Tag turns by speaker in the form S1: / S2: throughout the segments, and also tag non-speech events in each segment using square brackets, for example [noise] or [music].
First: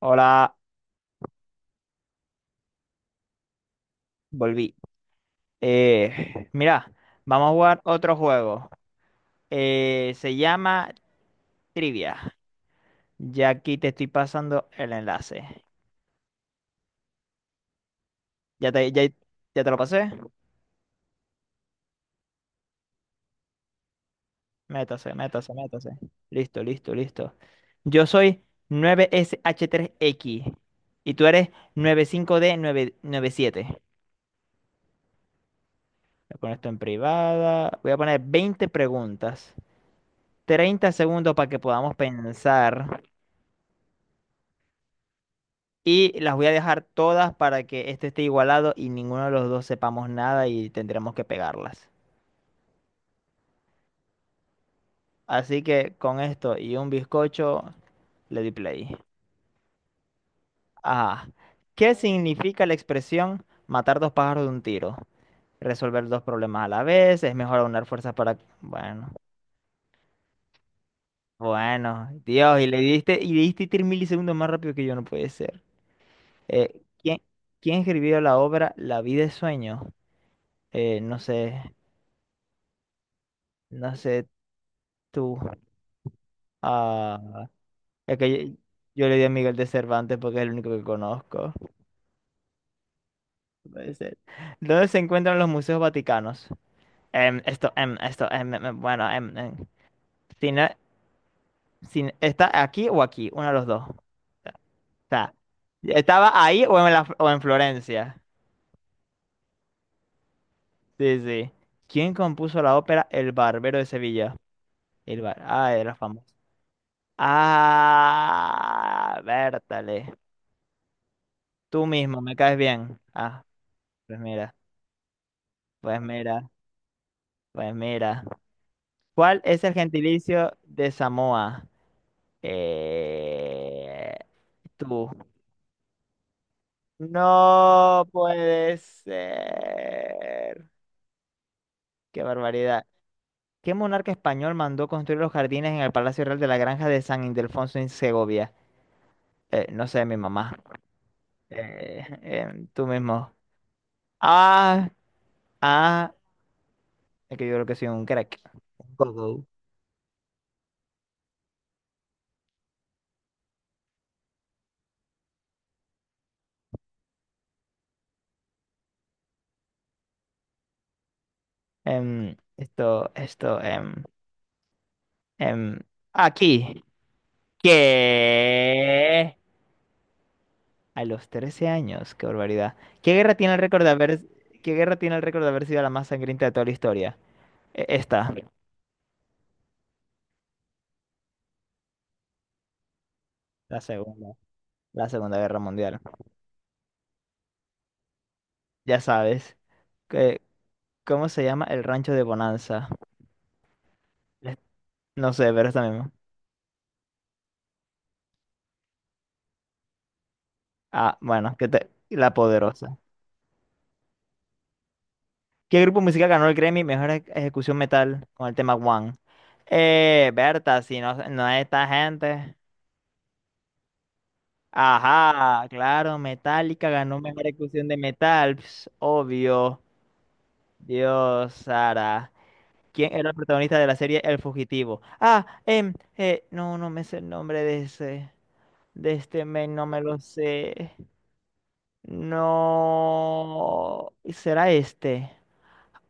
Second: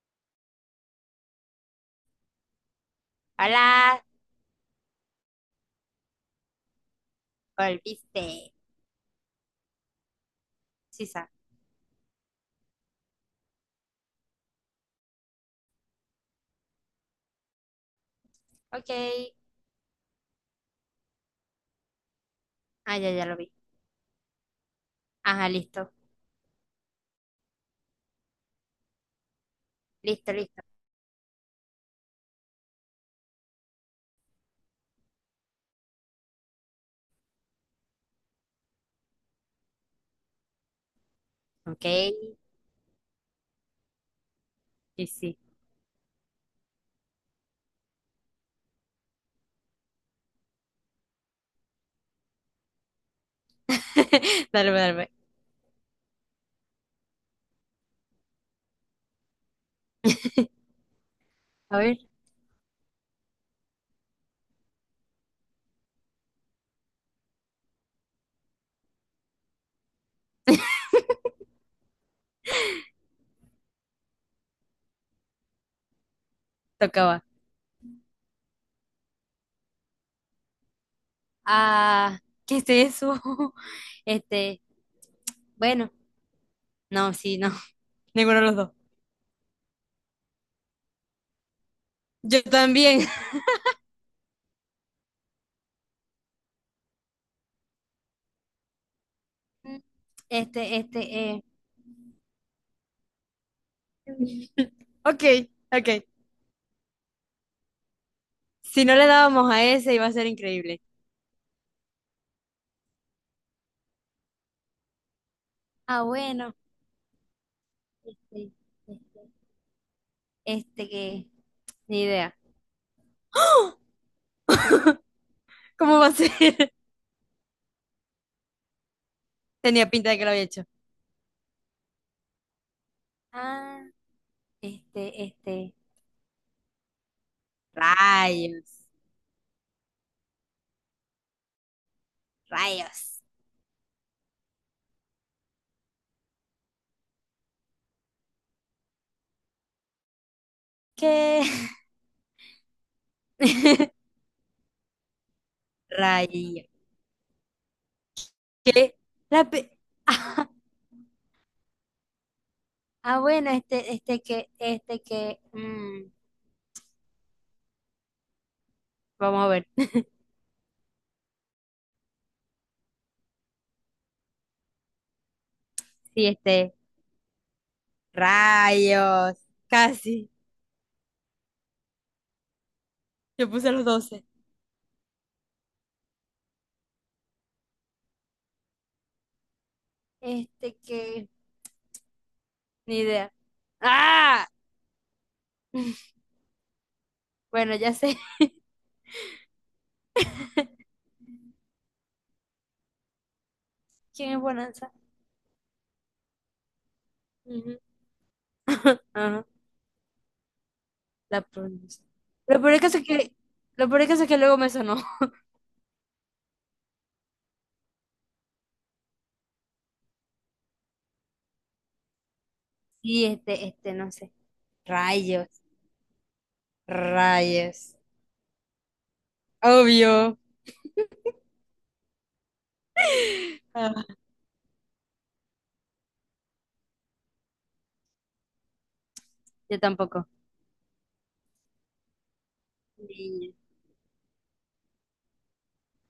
S1: Hola,
S2: Hola,
S1: volví. [laughs] Mira, vamos a jugar otro
S2: volviste.
S1: juego. Se llama
S2: Sisa.
S1: Trivia. Ya aquí te estoy pasando el enlace. ¿Ya te,
S2: Ok.
S1: ya, ya te lo pasé?
S2: Ah, ya, ya lo vi.
S1: Métase,
S2: Ajá,
S1: métase, métase.
S2: listo.
S1: Listo, listo, listo. Yo soy 9 sh tres
S2: Listo,
S1: x
S2: listo.
S1: y tú eres nueve cinco d 997. Voy a poner esto en privada. Voy a poner 20 preguntas, 30 segundos para que
S2: Ok.
S1: podamos pensar.
S2: Sí, sí.
S1: Y las voy a dejar todas para que este esté igualado y ninguno de los dos sepamos nada y tendremos que pegarlas.
S2: [laughs] Dale, dale.
S1: Así que con esto y un bizcocho le di play. Ah,
S2: A
S1: ¿qué
S2: ver,
S1: significa la expresión matar dos pájaros de un tiro? Resolver dos problemas a la vez, es mejor aunar fuerzas para... Bueno, Dios, y le diste 3 milisegundos más rápido que yo, no puede ser. Eh, ¿quién,
S2: tocaba.
S1: quién escribió la obra La vida es sueño? No sé,
S2: Ah, ¿qué es eso? [laughs]
S1: no sé
S2: Este,
S1: tú.
S2: bueno, no, sí,
S1: Ah,
S2: no. [laughs]
S1: es
S2: Ninguno de
S1: que
S2: los dos.
S1: yo le di a Miguel de Cervantes porque es el único que conozco.
S2: Yo también. [laughs]
S1: Puede ser. ¿Dónde se encuentran los museos vaticanos? Em, esto, em, esto, em, em, em, bueno, em, em.
S2: Mm,
S1: Si no-
S2: este, eh.
S1: no, ¿está aquí o aquí? Uno de los dos. O
S2: Ok,
S1: sea,
S2: ok.
S1: ¿estaba ahí o en Florencia?
S2: Si no le dábamos a ese, iba a ser increíble.
S1: Sí, sí. ¿Quién compuso la ópera El Barbero de Sevilla? Ah, era
S2: Ah,
S1: famoso.
S2: bueno. Este,
S1: Ah,
S2: este,
S1: Bertale.
S2: este que.
S1: Tú
S2: Ni
S1: mismo,
S2: idea.
S1: me caes bien. Ah,
S2: [gasps]
S1: pues mira,
S2: [laughs] ¿Cómo
S1: pues
S2: va a
S1: mira.
S2: ser?
S1: Pues mira, ¿cuál es el
S2: Tenía pinta de que lo había
S1: gentilicio
S2: hecho.
S1: de Samoa?
S2: Ah,
S1: Eh, tú.
S2: este.
S1: No
S2: Rayos,
S1: puede ser. Qué barbaridad.
S2: rayos.
S1: ¿Qué monarca español mandó construir los jardines en el Palacio Real de la Granja de San Ildefonso en Segovia? No sé, mi mamá.
S2: ¿Qué?
S1: Tú mismo.
S2: [laughs]
S1: Ah, ah,
S2: Rayos.
S1: es que yo creo que soy un crack. Un
S2: ¿Qué? La
S1: gogo.
S2: pe- [laughs] ah, bueno, este que. Vamos a ver.
S1: Em, esto, esto, em, em,
S2: Sí, este.
S1: aquí. ¿Qué?
S2: Rayos. Casi.
S1: A los 13 años, qué barbaridad. ¿Qué guerra
S2: Yo
S1: tiene el
S2: puse
S1: récord
S2: los
S1: de haber,
S2: doce.
S1: ¿qué guerra tiene el récord de haber sido la más sangrienta de toda la historia? Esta,
S2: Este que. Ni idea.
S1: la segunda,
S2: ¡Ah!
S1: la Segunda Guerra Mundial.
S2: [laughs] Bueno, ya sé
S1: Ya sabes, que- ¿cómo se llama el rancho de Bonanza?
S2: [laughs] quién es
S1: Le-
S2: Bonanza.
S1: No sé, pero esta misma.
S2: Ujú. [laughs] Ajá,
S1: Ah,
S2: la
S1: bueno,
S2: pronuncia.
S1: La
S2: Lo peor del
S1: Poderosa.
S2: caso es lo peor del caso es que luego me sonó.
S1: ¿Qué grupo musical ganó el Grammy Ejecución Metal con el tema One? Berta, si no, no es esta gente.
S2: Sí, este, no sé. Rayos,
S1: Ajá, claro, Metallica ganó mejor ejecución
S2: rayos.
S1: de metal, ps, obvio.
S2: Obvio.
S1: Dios, Sara. ¿Quién era el protagonista de la
S2: Ah.
S1: serie El Fugitivo? No, no me sé el nombre de ese, de este men,
S2: Yo
S1: no me lo
S2: tampoco.
S1: sé.
S2: Niño.
S1: No, será este.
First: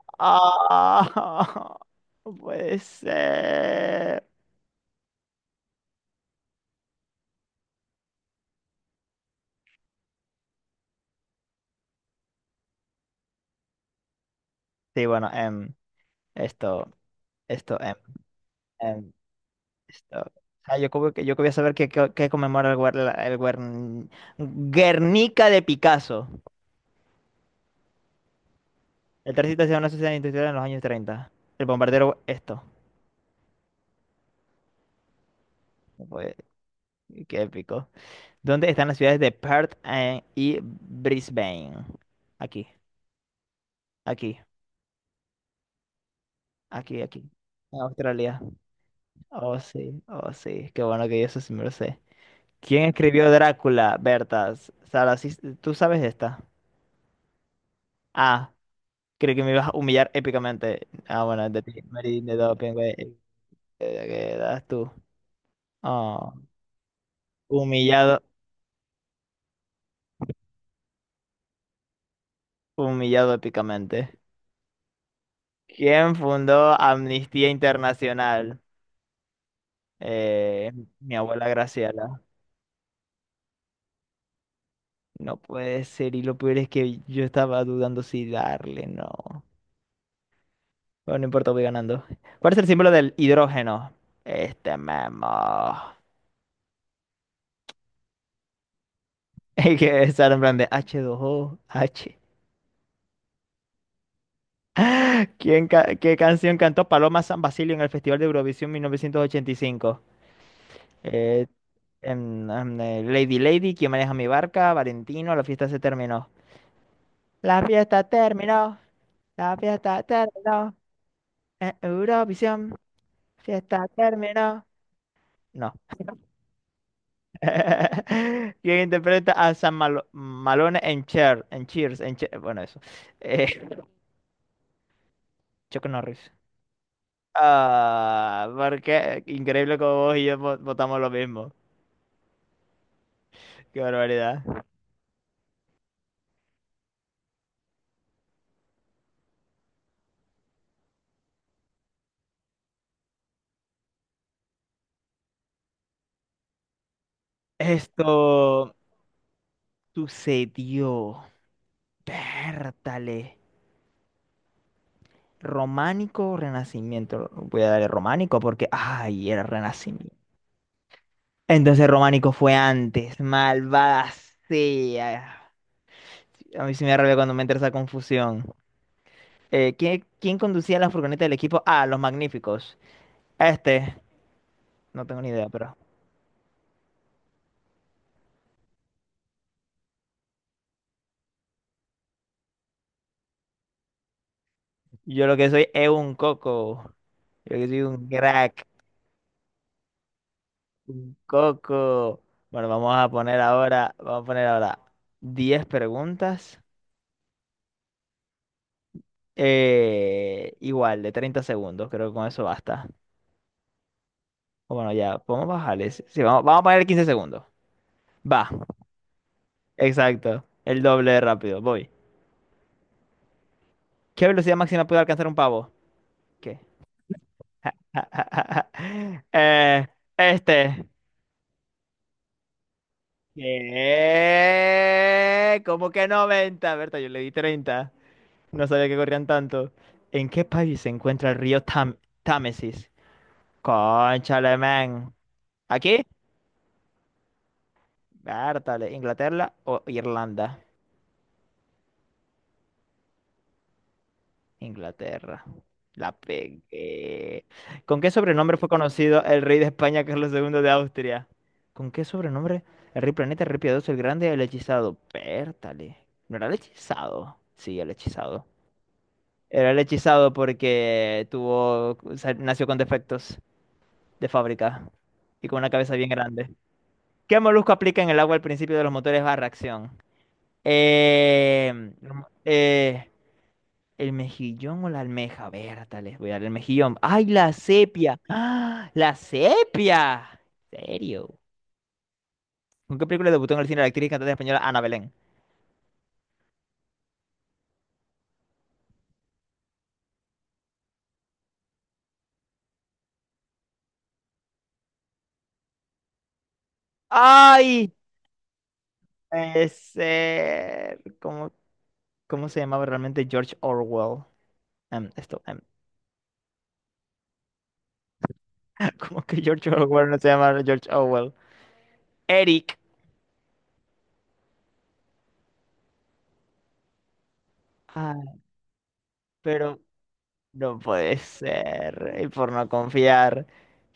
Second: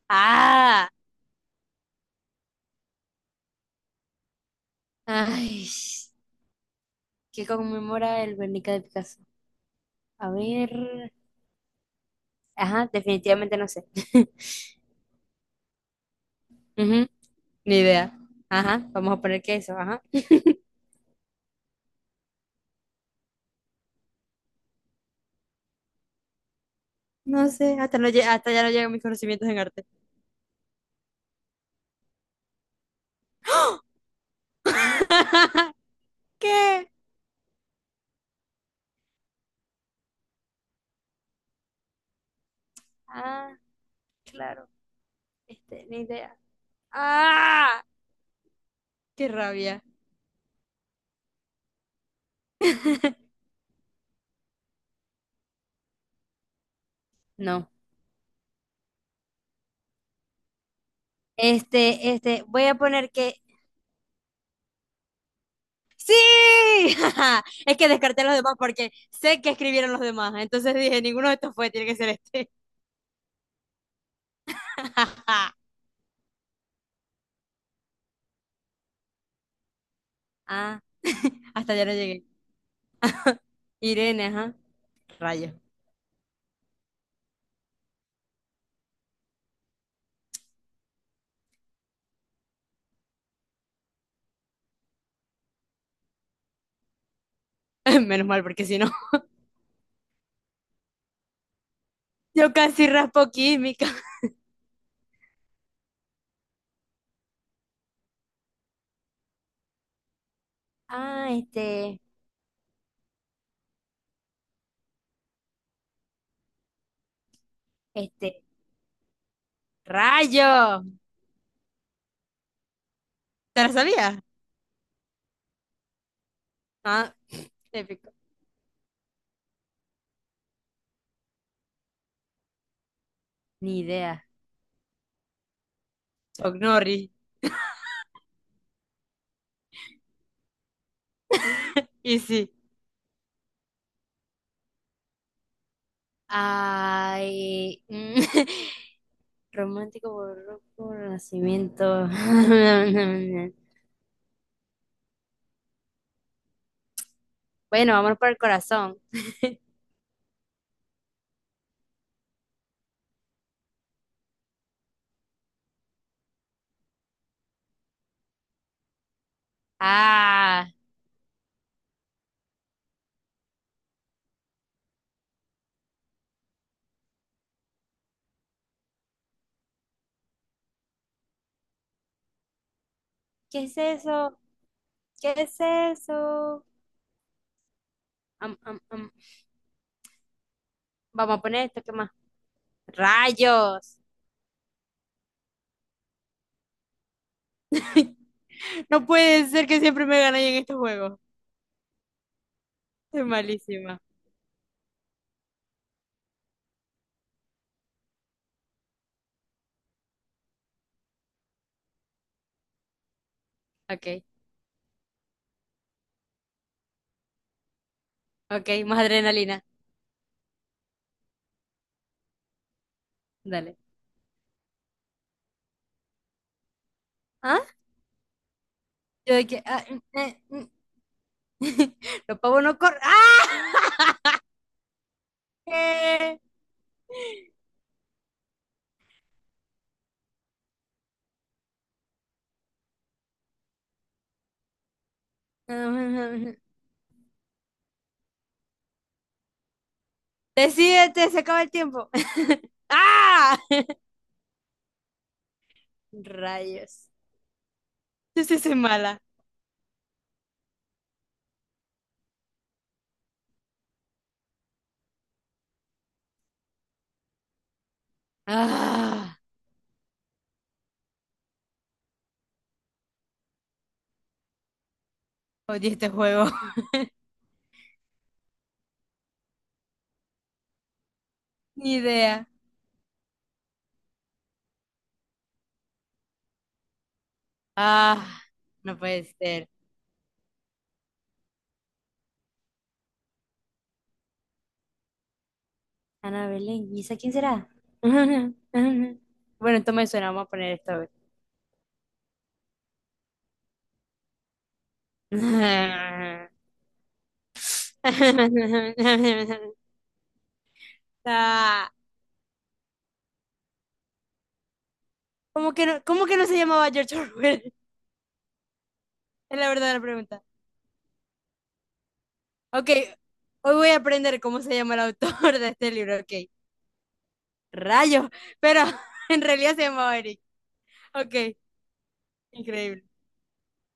S2: Ah,
S1: Ah, [laughs] no puede ser.
S2: ay, qué conmemora el Guernica de Picasso. A ver. Ajá, definitivamente no sé. [laughs]
S1: Sí, bueno, em, esto,
S2: Ujú, ni
S1: esto, em,
S2: idea. Ajá,
S1: em,
S2: vamos a poner que eso, ajá.
S1: Esto- Ah, yo como que yo quería saber qué conmemora el Guernica de Picasso.
S2: No sé, hasta ya no llegan mis
S1: El
S2: conocimientos en
S1: tránsito hacia
S2: arte.
S1: una sociedad industrial en los años treinta. El bombardero, esto.
S2: [laughs]
S1: Fue-
S2: ¿Qué?
S1: Qué épico. ¿Dónde están las ciudades de Perth y Brisbane? Aquí,
S2: Ah,
S1: aquí,
S2: claro. Este, ni idea.
S1: aquí, aquí. En
S2: ¡Ah!
S1: Australia.
S2: ¡Qué
S1: Oh,
S2: rabia!
S1: sí, oh, sí. Qué bueno que yo eso sí me lo sé. ¿Quién escribió Drácula? Bertas. Sara, tú sabes esta.
S2: No.
S1: A. Creo que me ibas a humillar épicamente. Ah, bueno, de ti, Marín, de
S2: Voy
S1: doping,
S2: a
S1: güey.
S2: poner que
S1: ¿Qué das tú?
S2: sí.
S1: Ah,
S2: [laughs] Es que
S1: humillado,
S2: descarté a los demás porque sé que escribieron los demás. Entonces dije, ninguno de estos fue, tiene que ser este.
S1: humillado épicamente.
S2: [laughs]
S1: ¿Quién fundó Amnistía Internacional? Eh,
S2: Ah,
S1: mi abuela
S2: hasta ya no
S1: Graciela.
S2: llegué. Irene, ajá.
S1: No
S2: Rayo.
S1: puede ser, y lo peor es que yo estaba dudando si darle, no. Bueno, no importa, voy ganando. ¿Cuál es el símbolo del hidrógeno? Este memo. [laughs]
S2: [laughs] Menos mal, porque si no, [laughs]
S1: Y que estar en plan de H2O, H.
S2: yo casi raspo química.
S1: ¿ qué canción cantó Paloma San Basilio en el Festival de Eurovisión 1985?
S2: Ah,
S1: Eh,
S2: este,
S1: Lady Lady, ¿Quién maneja mi barca? Valentino, la fiesta se terminó. La fiesta
S2: este,
S1: terminó, la fiesta terminó,
S2: rayo.
S1: en Eurovisión,
S2: ¿Te la
S1: fiesta
S2: sabías?
S1: terminó. No.
S2: Ah, épico.
S1: [laughs] ¿Quién interpreta a Malone en Cher? En Cheers, bueno, eso. Eh,
S2: Ni
S1: [laughs]
S2: idea.
S1: Chuck Norris.
S2: Ognori.
S1: Ah, porque increíble como vos y yo votamos lo mismo.
S2: Y sí.
S1: Qué barbaridad.
S2: Ay, [laughs] romántico, barroco, renacimiento. [laughs] Bueno,
S1: Esto
S2: vamos por el corazón. [laughs]
S1: sucedió. Pértale. ¿Románico o renacimiento? Voy a darle románico porque, ay, era renacimiento.
S2: Ah,
S1: Entonces románico fue antes. Malvada sea. A mí sí me arrepió cuando me entra esa confusión. ¿ Quién conducía la furgoneta del equipo? Ah, los magníficos.
S2: ¿qué es
S1: Este,
S2: eso?
S1: no tengo ni
S2: ¿Qué
S1: idea,
S2: es
S1: pero
S2: eso? Am, am, am. Vamos a poner esto, ¿qué más? ¡Rayos!
S1: yo lo que soy es un coco. Yo que soy un
S2: [laughs]
S1: crack.
S2: No puede ser que siempre me ganen en estos
S1: Un
S2: juegos.
S1: Coco. Bueno,
S2: Es malísima.
S1: vamos a poner ahora 10 preguntas, igual, de 30 segundos. Creo que con eso basta.
S2: Ok,
S1: O bueno, ya, podemos bajarles. Sí, sí, vamos a poner 15 segundos. Va,
S2: ok, más adrenalina.
S1: exacto. El doble de rápido. Voy.
S2: Dale.
S1: ¿Qué velocidad máxima puede alcanzar un pavo? ¿Qué?
S2: ¿Ah?
S1: [laughs]
S2: Yo de que. Ah,
S1: Eh,
S2: mm, mm.
S1: este.
S2: [laughs] Los pavos no corren. ¡Ah!
S1: ¿Qué?
S2: [laughs]
S1: ¿Cómo que
S2: ¿Qué?
S1: 90? Berta, yo le di 30. No sabía que corrían tanto. ¿En qué país se encuentra el río Támesis? Cónchale, man. ¿Aquí?
S2: [laughs]
S1: Vértale, ¿Inglaterra o Irlanda?
S2: Decídete, se acaba el tiempo. [laughs] ¡Ah!
S1: Inglaterra. La
S2: Rayos.
S1: pegué. ¿Con qué
S2: Yo
S1: sobrenombre
S2: sí
S1: fue
S2: soy mala.
S1: conocido el rey de España, Carlos segundo de Austria? ¿Con qué sobrenombre? El rey planeta, el rey piadoso, el grande, el hechizado. Vértale. ¿No era el hechizado? Sí, el hechizado.
S2: ¡Ah!
S1: Era el hechizado porque tuvo, o sea, nació con defectos de fábrica y con una
S2: Odio
S1: cabeza
S2: este
S1: bien
S2: juego.
S1: grande.
S2: [laughs]
S1: ¿Qué molusco aplica en el agua al principio de los motores a reacción?
S2: Ni
S1: Em,
S2: idea.
S1: eh, ¿El mejillón o la almeja? A ver, tal vez voy a dar el mejillón. ¡Ay, la sepia!
S2: ¡Ah!
S1: ¡Ah,
S2: No
S1: la
S2: puede ser.
S1: sepia! ¿En serio? ¿Con qué película debutó en el cine la actriz y cantante española Ana Belén?
S2: Ana Belén, ¿y esa quién será? [laughs] Bueno, esto me suena, vamos a poner esto. A ver.
S1: ¡Ay!
S2: [laughs]
S1: Es, ¿Cómo,
S2: Ah,
S1: cómo se llamaba realmente George Orwell? Em, esto, em,
S2: ¿cómo que no, cómo que no se llamaba George Orwell?
S1: [laughs] ¿Cómo que
S2: [laughs] Es la
S1: George
S2: verdadera
S1: Orwell no se
S2: pregunta.
S1: llama George Orwell? Eric.
S2: Ok, hoy voy a aprender cómo se llama el autor de este libro, ok.
S1: Ah,
S2: Rayo, pero [laughs] en realidad
S1: pero
S2: se llamaba Eric.
S1: no puede
S2: Ok,
S1: ser. Y por no
S2: increíble.
S1: confiar.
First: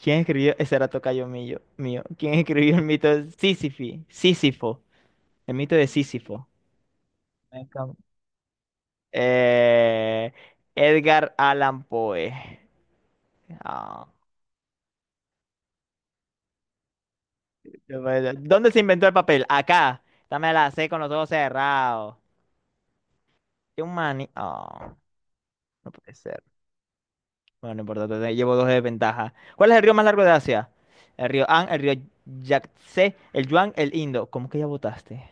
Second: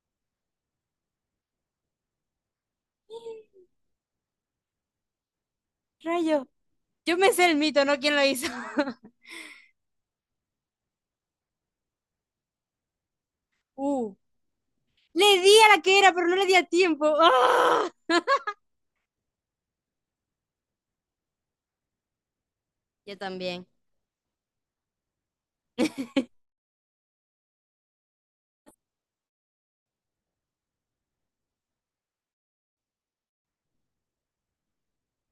S1: ¿Quién escribió? Ese era tocayo mío. ¿Quién escribió el mito de Sísifi? Sísifo. El mito de Sísifo.
S2: Rayo, yo me sé el
S1: Me
S2: mito,
S1: encam-
S2: ¿no? ¿Quién lo hizo? [laughs]
S1: Eh, Edgar Allan Poe. Ah,
S2: Uh, le di a la que era, pero no le di a tiempo. ¡Ah!
S1: no puede ser. ¿Dónde se inventó el papel? Acá. Dame la C con los ojos cerrados.
S2: Yo también,
S1: Qué un mani. Ah, no puede ser. Bueno, no importa. Llevo dos de ventaja. ¿Cuál es el río más largo de Asia? El río Yangtze, el Yuan, el Indo. ¿Cómo que ya votaste?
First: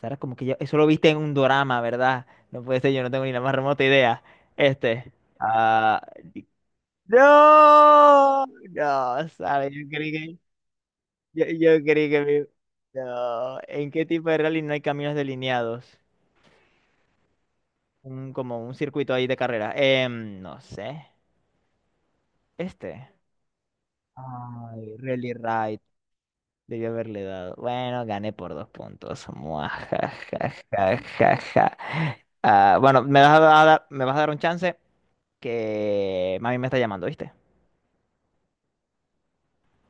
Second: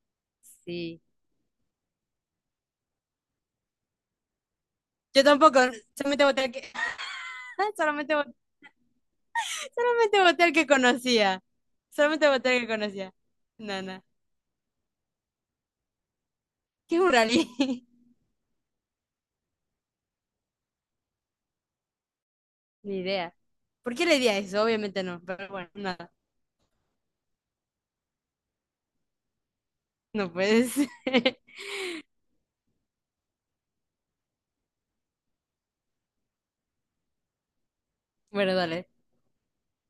S1: Sara, como que ya, eso lo
S2: sí.
S1: viste en un dorama, ¿verdad? No puede ser, yo no tengo ni la más remota idea. Este.
S2: Yo tampoco,
S1: Ah,
S2: solamente voté al que... [laughs] solamente voté...
S1: no, no, sabes
S2: solamente voté al que conocía.
S1: yo creí que
S2: Solamente voté al que conocía.
S1: no.
S2: No,
S1: ¿En
S2: no.
S1: qué tipo de rally no hay caminos delineados?
S2: ¿Qué es un rally? [laughs]
S1: Un, como un circuito ahí de carrera. No sé.
S2: Ni
S1: Este.
S2: idea. ¿Por qué le di a eso?
S1: Ay,
S2: Obviamente no,
S1: Rally
S2: pero bueno,
S1: Ride.
S2: nada.
S1: Debí haberle dado. Bueno, gané por 2 puntos.
S2: No puedes. [laughs]
S1: Muajajajajaja. Ah, bueno, me vas a dar un chance? Que mami me está llamando, ¿viste?
S2: Bueno, dale.